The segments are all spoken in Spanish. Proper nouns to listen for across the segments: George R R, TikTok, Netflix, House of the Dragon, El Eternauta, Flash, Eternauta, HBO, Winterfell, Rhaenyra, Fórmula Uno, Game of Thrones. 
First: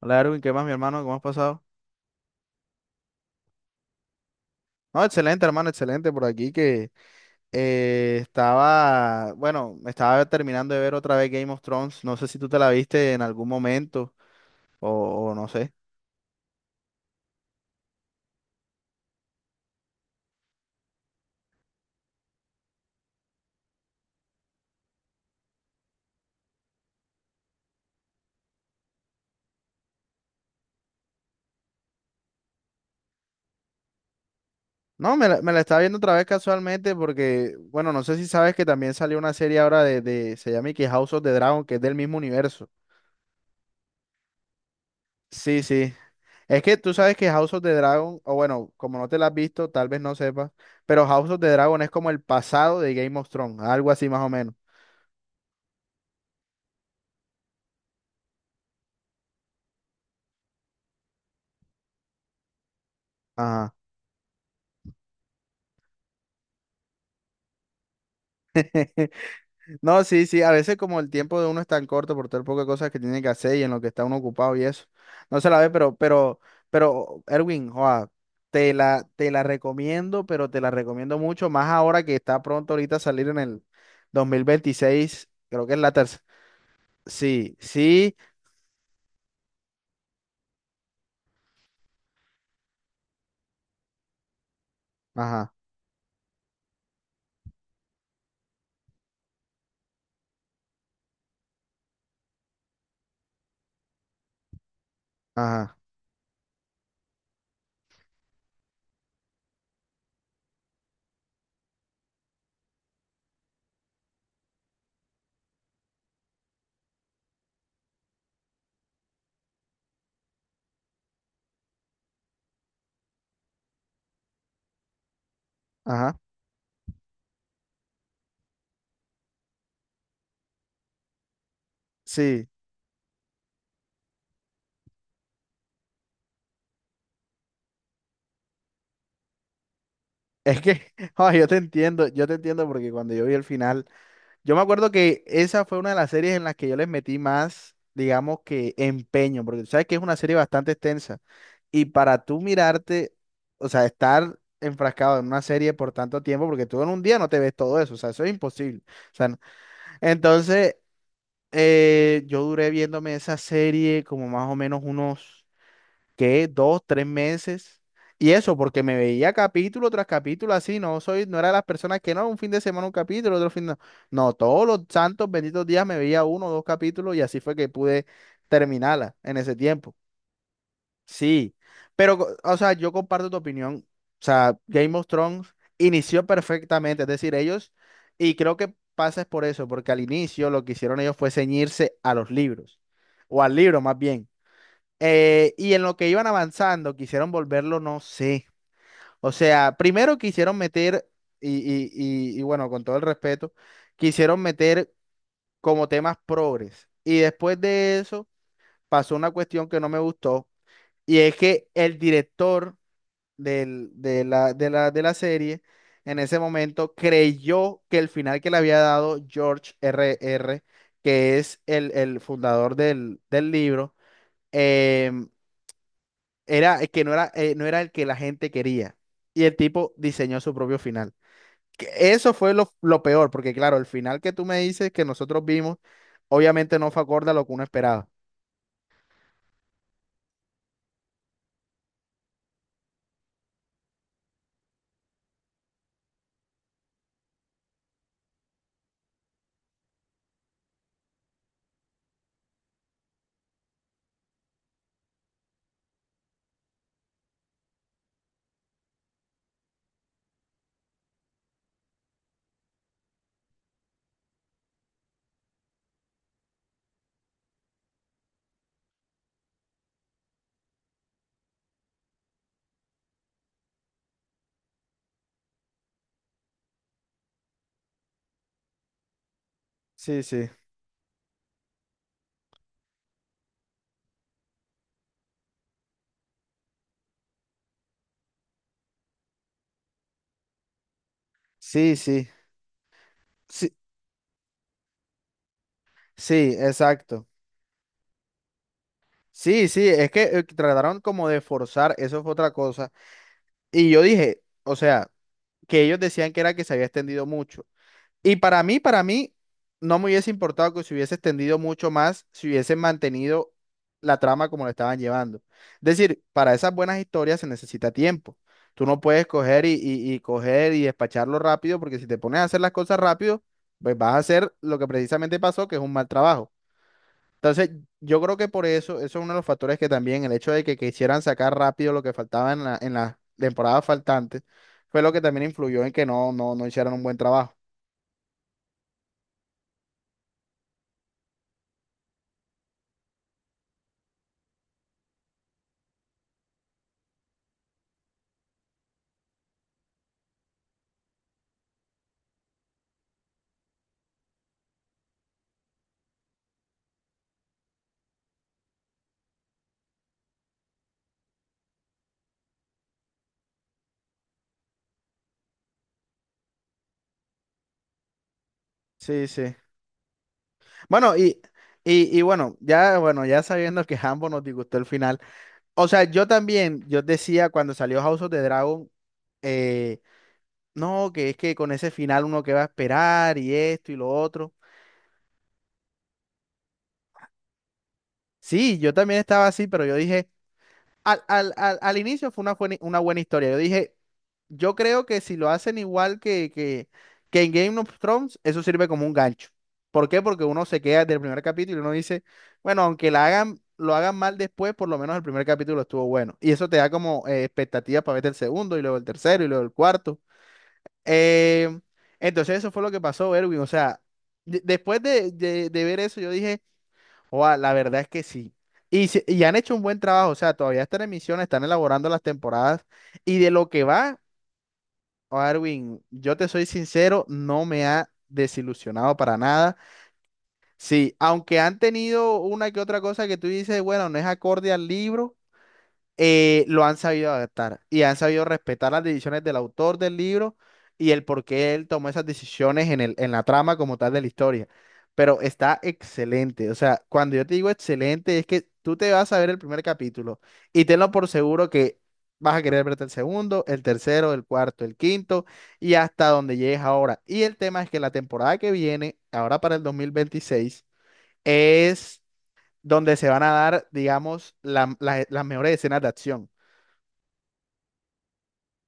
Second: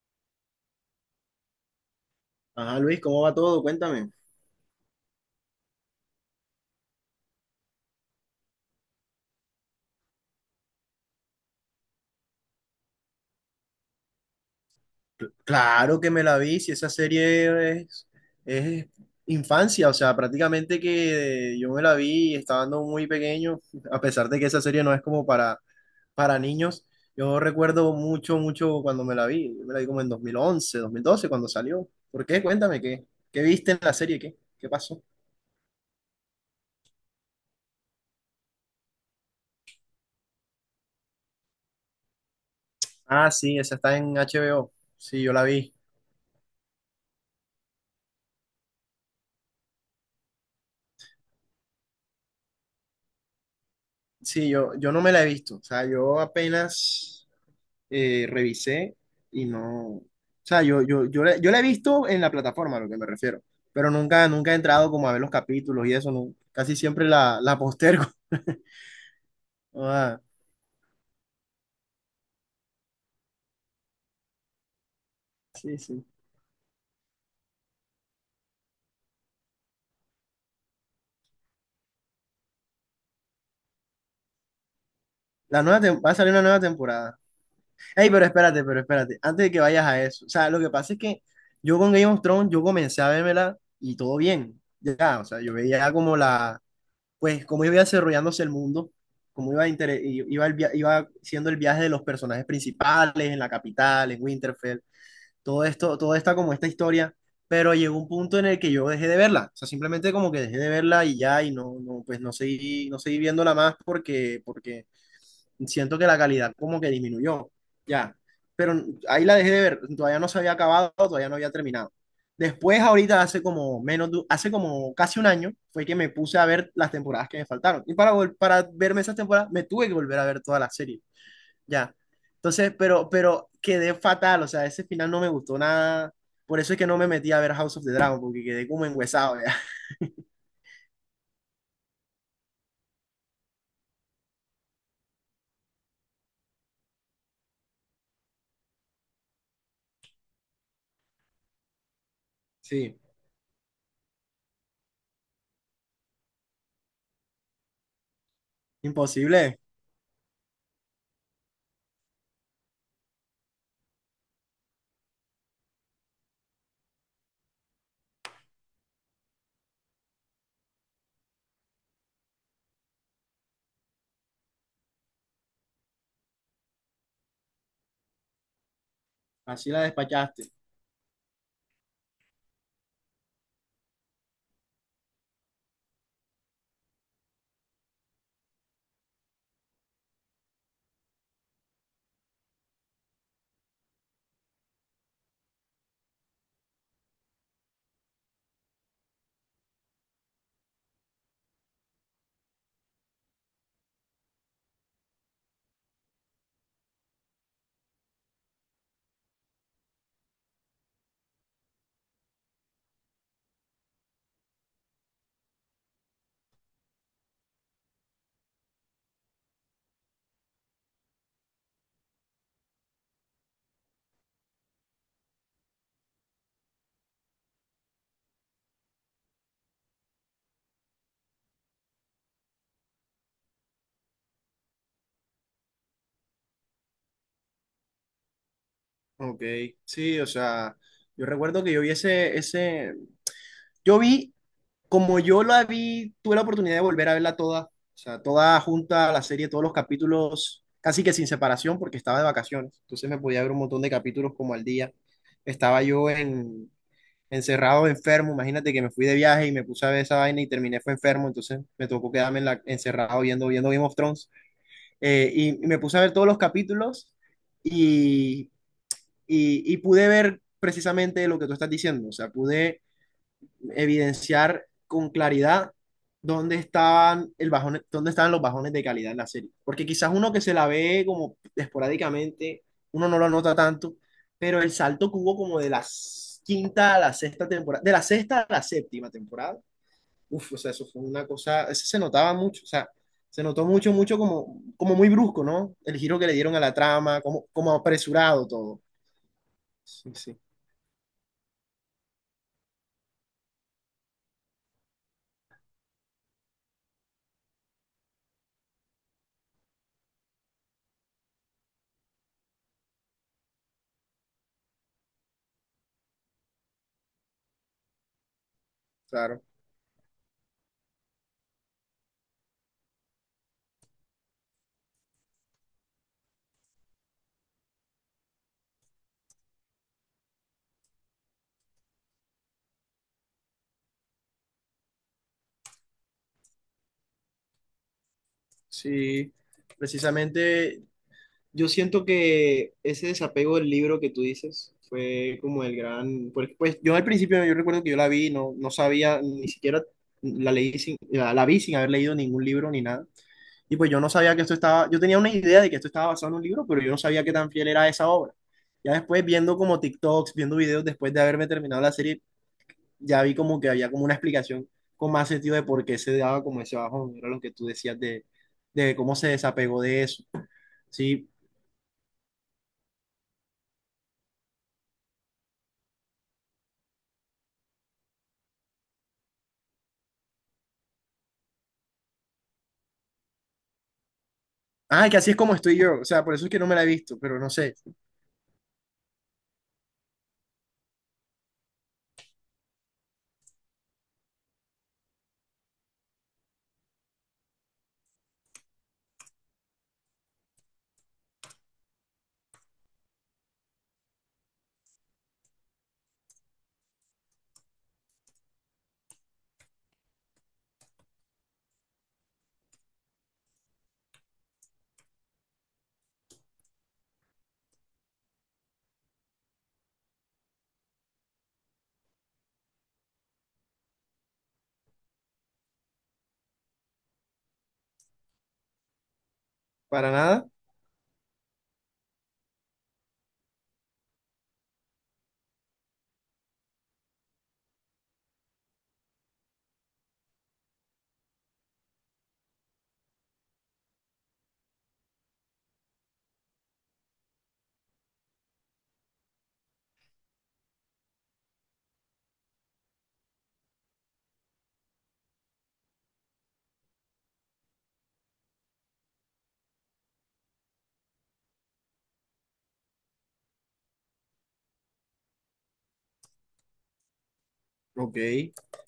Hola Erwin, ¿qué más, mi hermano? ¿Cómo has pasado? Ajá, Luis, ¿cómo va todo? Cuéntame. No, excelente, hermano, excelente por aquí que estaba, bueno, estaba terminando de ver otra vez Game of Thrones. No sé si tú te la viste en algún momento o no sé. Claro que me la vi, si esa serie es infancia, o sea, prácticamente que yo me la vi estando muy pequeño, a pesar de que esa serie no es como para niños. Yo recuerdo mucho, mucho cuando me la vi, yo me la vi como en dos mil once, 2012 cuando salió. ¿Por qué? Cuéntame, ¿qué viste en la serie? ¿Qué pasó? No, me la estaba viendo otra vez casualmente porque, bueno, no sé si sabes que también salió una serie ahora de se llama y que House of the Dragon, que es del mismo universo. Ah, sí, esa está en HBO. Sí, yo la Sí, vi. sí. Es que tú sabes que House of the Dragon, o bueno, como no te la has visto, tal vez no sepas, pero House of the Dragon es como el pasado de Game of Thrones, algo así más o Sí, menos. yo no me la he visto. O sea, yo apenas revisé y no, o sea, yo la he visto en la plataforma, a lo que me refiero, Ajá. pero nunca, nunca he entrado como a ver los capítulos y eso, no, casi siempre la postergo. No, Ah, sí, sí, a veces como el tiempo de uno es tan corto por todo el poco de cosas que tiene que hacer y en lo que está uno ocupado y eso, no se la ve, sí, pero, sí. pero, pero, Erwin, joa, te la recomiendo, pero te la recomiendo mucho, más ahora que está pronto ahorita a salir en el 2026 La creo que es nueva la tem- va a tercera, salir una nueva temporada. sí, Ey, sí, pero espérate, antes de que vayas a eso, o sea, lo que pasa es que yo con Game of Thrones, yo comencé a vérmela y todo bien, ya, o sea, ajá, yo veía como la pues cómo iba desarrollándose el mundo, cómo iba siendo el viaje de los personajes principales en la capital, en Winterfell, todo ajá, esto, toda esta como esta historia, pero llegó un punto en el que yo dejé de verla, o sea, simplemente como que dejé de verla y ya, y no, pues no seguí viéndola más porque siento que la calidad como que disminuyó, ya, pero ahí la dejé de ver, todavía no se había acabado, todavía no había terminado. Después, ahorita, hace como menos, de hace como casi un año, fue que me ajá, puse a ver las temporadas que me faltaron. Y para verme esas temporadas, me tuve que volver a ver toda la serie. Ya. sí, Entonces, pero quedé fatal, o sea, ese final no me gustó nada. Por eso es que no me metí a ver House of the Dragon, porque quedé como enguesado, ya. es que, joa, yo te entiendo porque cuando yo vi el final. Yo me acuerdo que esa fue una de las series en las que yo les metí más, digamos que empeño, porque tú sabes que es una serie bastante extensa. Y para tú Sí, mirarte, o sea, estar enfrascado en una serie por tanto tiempo, porque tú en un día no te ves todo eso, o sea, eso es imposible. O sea, imposible. entonces, yo duré viéndome esa serie como más o menos unos que dos, tres meses. Y eso, porque me veía capítulo tras capítulo así, no era de las personas que no, un fin de semana un capítulo, otro fin de... No, todos los santos benditos días me veía uno o dos capítulos y así fue que pude terminarla en ese Así la tiempo. despachaste. Sí, pero, o sea, yo comparto tu opinión. O sea, Game of Thrones inició perfectamente, es decir, ellos, y creo que pasa es por eso, porque al inicio lo que hicieron ellos fue ceñirse a los libros, o al libro más bien. Y en lo que iban avanzando, quisieron volverlo, no sé. O sea, primero quisieron meter, y, y, y bueno, con todo el respeto, quisieron meter como temas progres. Y después de eso pasó una cuestión que no me gustó, y es que el director de la serie en ese momento creyó que el final que le había dado George R R, que es el fundador del libro, em, era el que no era, no era el que la gente quería. Y el tipo diseñó su propio final. Que eso fue lo peor, porque claro, el final que tú me dices que nosotros vimos, obviamente no fue acorde a lo que uno esperaba. Ok, sí, o sea, yo recuerdo que yo vi ese, yo vi, como yo la vi, tuve la oportunidad de volver a verla toda, o sea, toda junta, la serie, todos los capítulos, casi que sin separación, porque estaba de vacaciones, entonces me podía ver un montón de capítulos como al día. Estaba yo encerrado, enfermo. Imagínate que me fui de viaje y me puse a ver esa vaina y terminé fue enfermo, entonces me tocó quedarme encerrado viendo Game of Thrones. Y me puse a ver todos los capítulos y, y pude ver precisamente lo que tú estás diciendo, o sea, pude evidenciar con claridad dónde estaban, el bajón, dónde estaban los bajones de calidad en la serie. Porque quizás Sí, uno que sí, se la ve como esporádicamente, uno no lo nota tanto, pero el salto que hubo como de la quinta a la sexta temporada, de la sexta a la séptima temporada, uf, o sea, eso fue una cosa, eso sí, se sí, notaba mucho, o sea, se notó sí, mucho, mucho como muy brusco, ¿no? El giro que le sí, dieron a la trama, exacto. como apresurado todo. Sí, sí, es Sí, que sí, trataron como de forzar, eso fue otra cosa. Y yo dije, o sea, que ellos decían que era que se había extendido mucho. Y para mí, no me hubiese importado que se hubiese extendido mucho más si hubiesen mantenido la trama como la estaban llevando. Es decir, para esas buenas historias se necesita tiempo. Tú no puedes claro. coger y coger y despacharlo rápido, porque si te pones a hacer las cosas rápido, pues vas a hacer lo que precisamente pasó, que es un mal trabajo. Entonces, yo creo que por eso, eso es uno de los factores que también el hecho de que quisieran sacar rápido lo que faltaba en las temporadas faltantes, fue lo que también influyó en que no hicieran un buen trabajo. Sí, precisamente. Yo siento que ese desapego del libro que tú dices fue como el gran, porque pues yo al principio yo recuerdo que yo la vi, y no sabía, ni siquiera la vi sin haber leído ningún libro ni nada. Y pues yo no sabía que esto estaba, yo tenía una idea de que esto estaba basado en un libro, pero yo no sabía qué tan fiel era esa obra. Ya después viendo como TikToks, viendo videos después de haberme terminado la serie, ya vi como que había como una explicación con más sentido de por qué se daba como ese bajón, era lo que tú decías de cómo Sí, se sí. desapegó de eso. Bueno, Sí. y bueno, ya, bueno, ya sabiendo que Hambo nos disgustó el final. O sea, yo también, yo decía cuando salió House of the Dragon, eh, no, que es que con ese final uno que va a esperar y esto y lo otro. Ay, que así es como estoy yo. O sea, por eso es que no me la he visto, pero no sé. Sí, yo también estaba así, pero yo dije. Al inicio fue una, una buena historia. Yo dije, yo creo que si lo hacen igual que que en Game of Thrones, eso sirve como un gancho. ¿Por qué? Porque uno se queda del primer capítulo y uno dice, bueno, aunque la hagan, lo hagan mal después, por lo menos el primer capítulo estuvo bueno. Y eso te da como expectativas para ver el segundo y luego el tercero y luego el cuarto. Eh, entonces eso fue lo que pasó, Erwin. O sea, después de ver eso, yo dije... Oa, la verdad es que sí. Y, y han hecho un buen trabajo, o sea, todavía están en emisión, están elaborando las temporadas. Y de lo que va, Arwin, yo te soy sincero, no me ha desilusionado para nada. ¿Para nada? Sí, aunque han tenido una que otra cosa que tú dices, bueno, no es acorde al libro, lo han sabido adaptar y han sabido respetar las decisiones del autor del libro y el por qué él tomó esas decisiones en la trama como tal de la historia. Pero está excelente. O sea, cuando yo te digo excelente, es que tú te vas a ver el primer capítulo y tenlo por seguro que vas a querer verte el segundo, el tercero, el cuarto, el quinto y hasta donde llegues ahora. Y el tema es que la temporada que viene, ahora para el 2026, es donde se van a dar, digamos, las mejores escenas de acción. Ok.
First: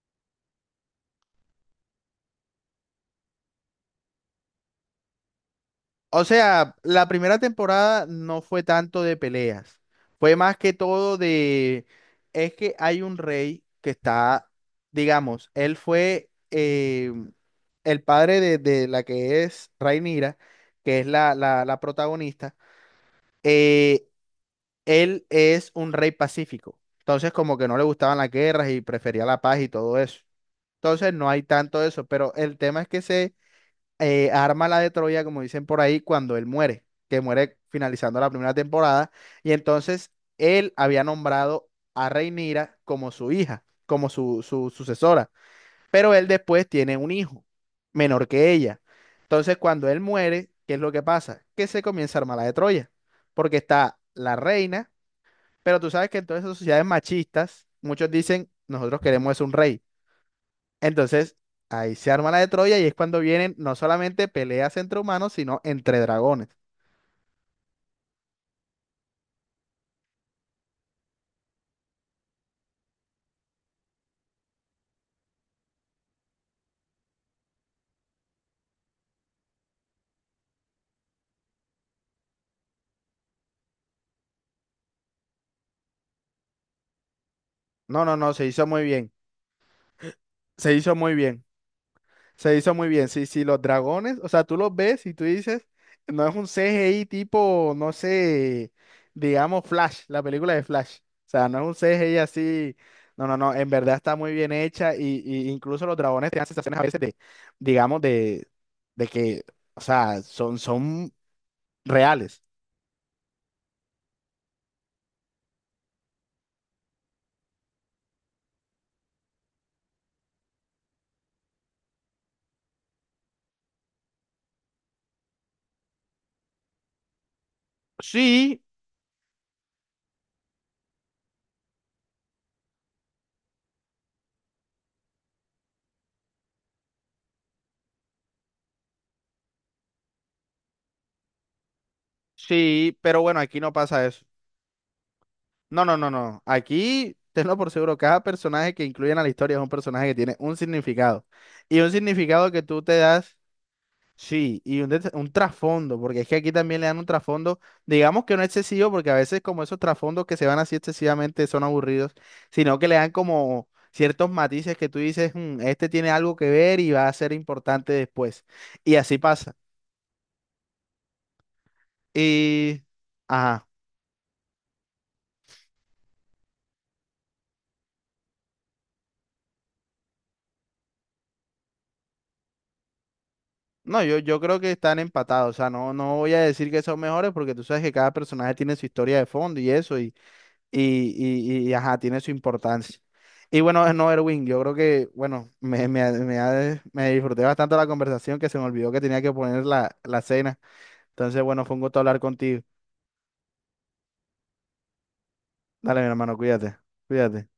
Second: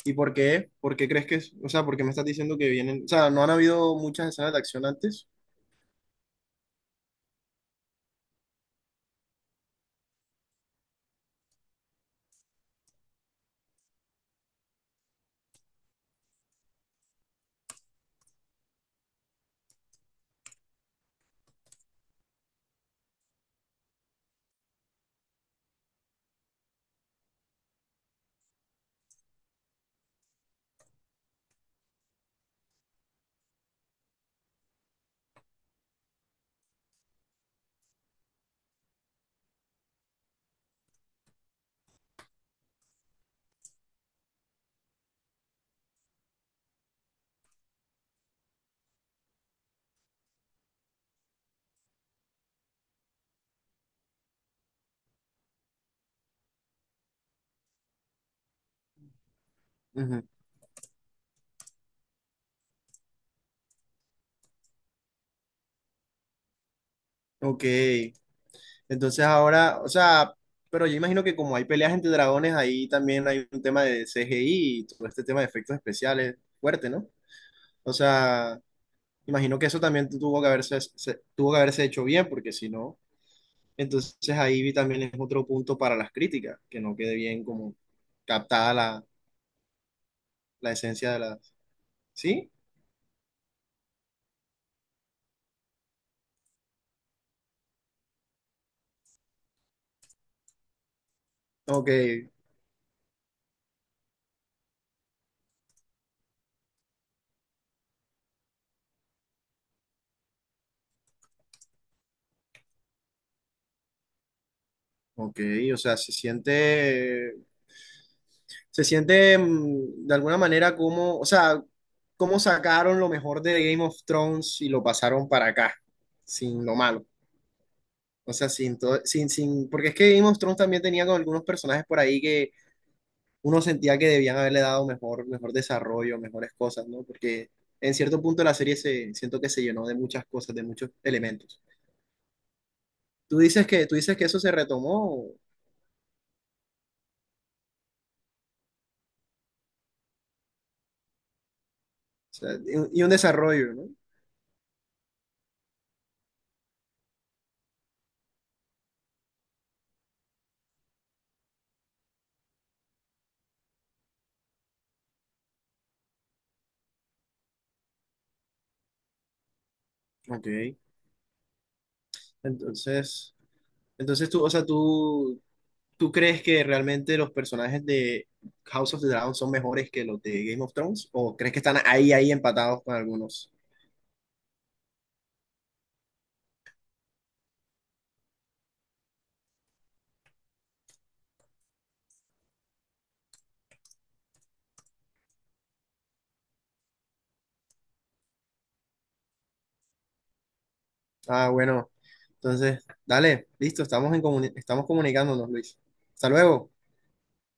¿Y por qué? ¿Por qué crees que es? O sea, ¿por qué me estás diciendo que vienen? O sea, ¿no han habido muchas escenas de acción antes? O sea, la primera temporada no fue tanto de peleas, fue más que todo de, es que hay un rey que está, digamos, él fue el padre de la que es Rhaenyra, que es la protagonista, eh, él es un rey pacífico, entonces como que no le gustaban las guerras y prefería la paz y todo eso. Entonces no hay tanto eso, pero el tema es que se arma la de Troya, como dicen por ahí, cuando él muere, que muere finalizando la primera temporada. Y entonces él había nombrado a Rhaenyra como su hija, como su sucesora. Pero él después tiene un hijo menor que ella. Entonces, cuando él muere, ¿qué es lo que pasa? Que se comienza a armar la de Troya, porque está la reina, pero tú sabes que en todas esas sociedades machistas, muchos dicen, nosotros queremos es un rey. Ujú. Entonces, ahí se arma la de Troya y es cuando vienen no solamente peleas entre humanos, sino entre dragones. Ok. Entonces ahora, o sea, pero yo imagino que como hay peleas entre dragones, ahí también hay un tema de CGI y todo este tema de efectos especiales fuerte, ¿no? O sea, imagino que eso también tuvo que haberse, tuvo que haberse hecho bien, porque si no... Entonces ahí vi también es otro punto para las críticas, que no quede bien como No, no, no, se hizo captada muy la, bien. la Se hizo esencia muy de bien. las... ¿Sí? Se hizo muy bien. Sí, sí, los dragones, o sea, tú los ves y tú dices, no es un CGI tipo, no sé, digamos Flash, la película de Flash. O sea, no es un Ok, CGI así. No, no, no, en verdad está muy bien hecha y incluso los dragones te dan sensaciones a veces de, digamos, de que, o sea, son reales. ok, o sea, se siente de alguna manera como, o sea, cómo sacaron lo mejor de Game of Thrones y lo pasaron para acá, sin lo malo. O sea, Sí, sin todo, sin, sin, porque es que Game of Thrones también tenía con algunos personajes por ahí que uno sentía que debían haberle dado mejor, mejor desarrollo, mejores cosas, ¿no? Porque en cierto punto la serie siento que se llenó de muchas cosas, de muchos elementos. sí, pero Tú bueno, aquí dices no que, tú pasa dices eso. que eso se retomó, o No, no, no, no. Aquí, tenlo por seguro, cada personaje que incluyen a la historia es un personaje que tiene un significado. Y un sea, significado que y tú un te y un das, desarrollo, ¿no? sí, un trasfondo, porque es que aquí también le dan un trasfondo, digamos que no excesivo, porque a veces como esos trasfondos que se van así excesivamente son aburridos, sino que le dan como ciertos matices que tú dices, "Mm, este tiene algo que ver y va a ser importante después. Y así pasa. Ok. Y... Entonces, Ajá. entonces, ¿tú, o sea, tú crees que realmente los personajes de House of the Dragon son mejores que los de Game of Thrones, o crees que están ahí empatados con algunos? No, yo creo que están empatados. O sea, no, no voy a decir que son mejores porque tú sabes que cada personaje tiene su historia de fondo y eso, y, ajá, tiene su importancia. Y bueno, no, Erwin, yo creo que, bueno, me disfruté bastante la conversación que se me olvidó que tenía que poner la cena. Entonces, Ah, bueno, fue un bueno. gusto hablar contigo. Entonces, dale, listo, estamos comunicándonos, Luis. Dale, mi Hasta hermano, luego. cuídate, cuídate.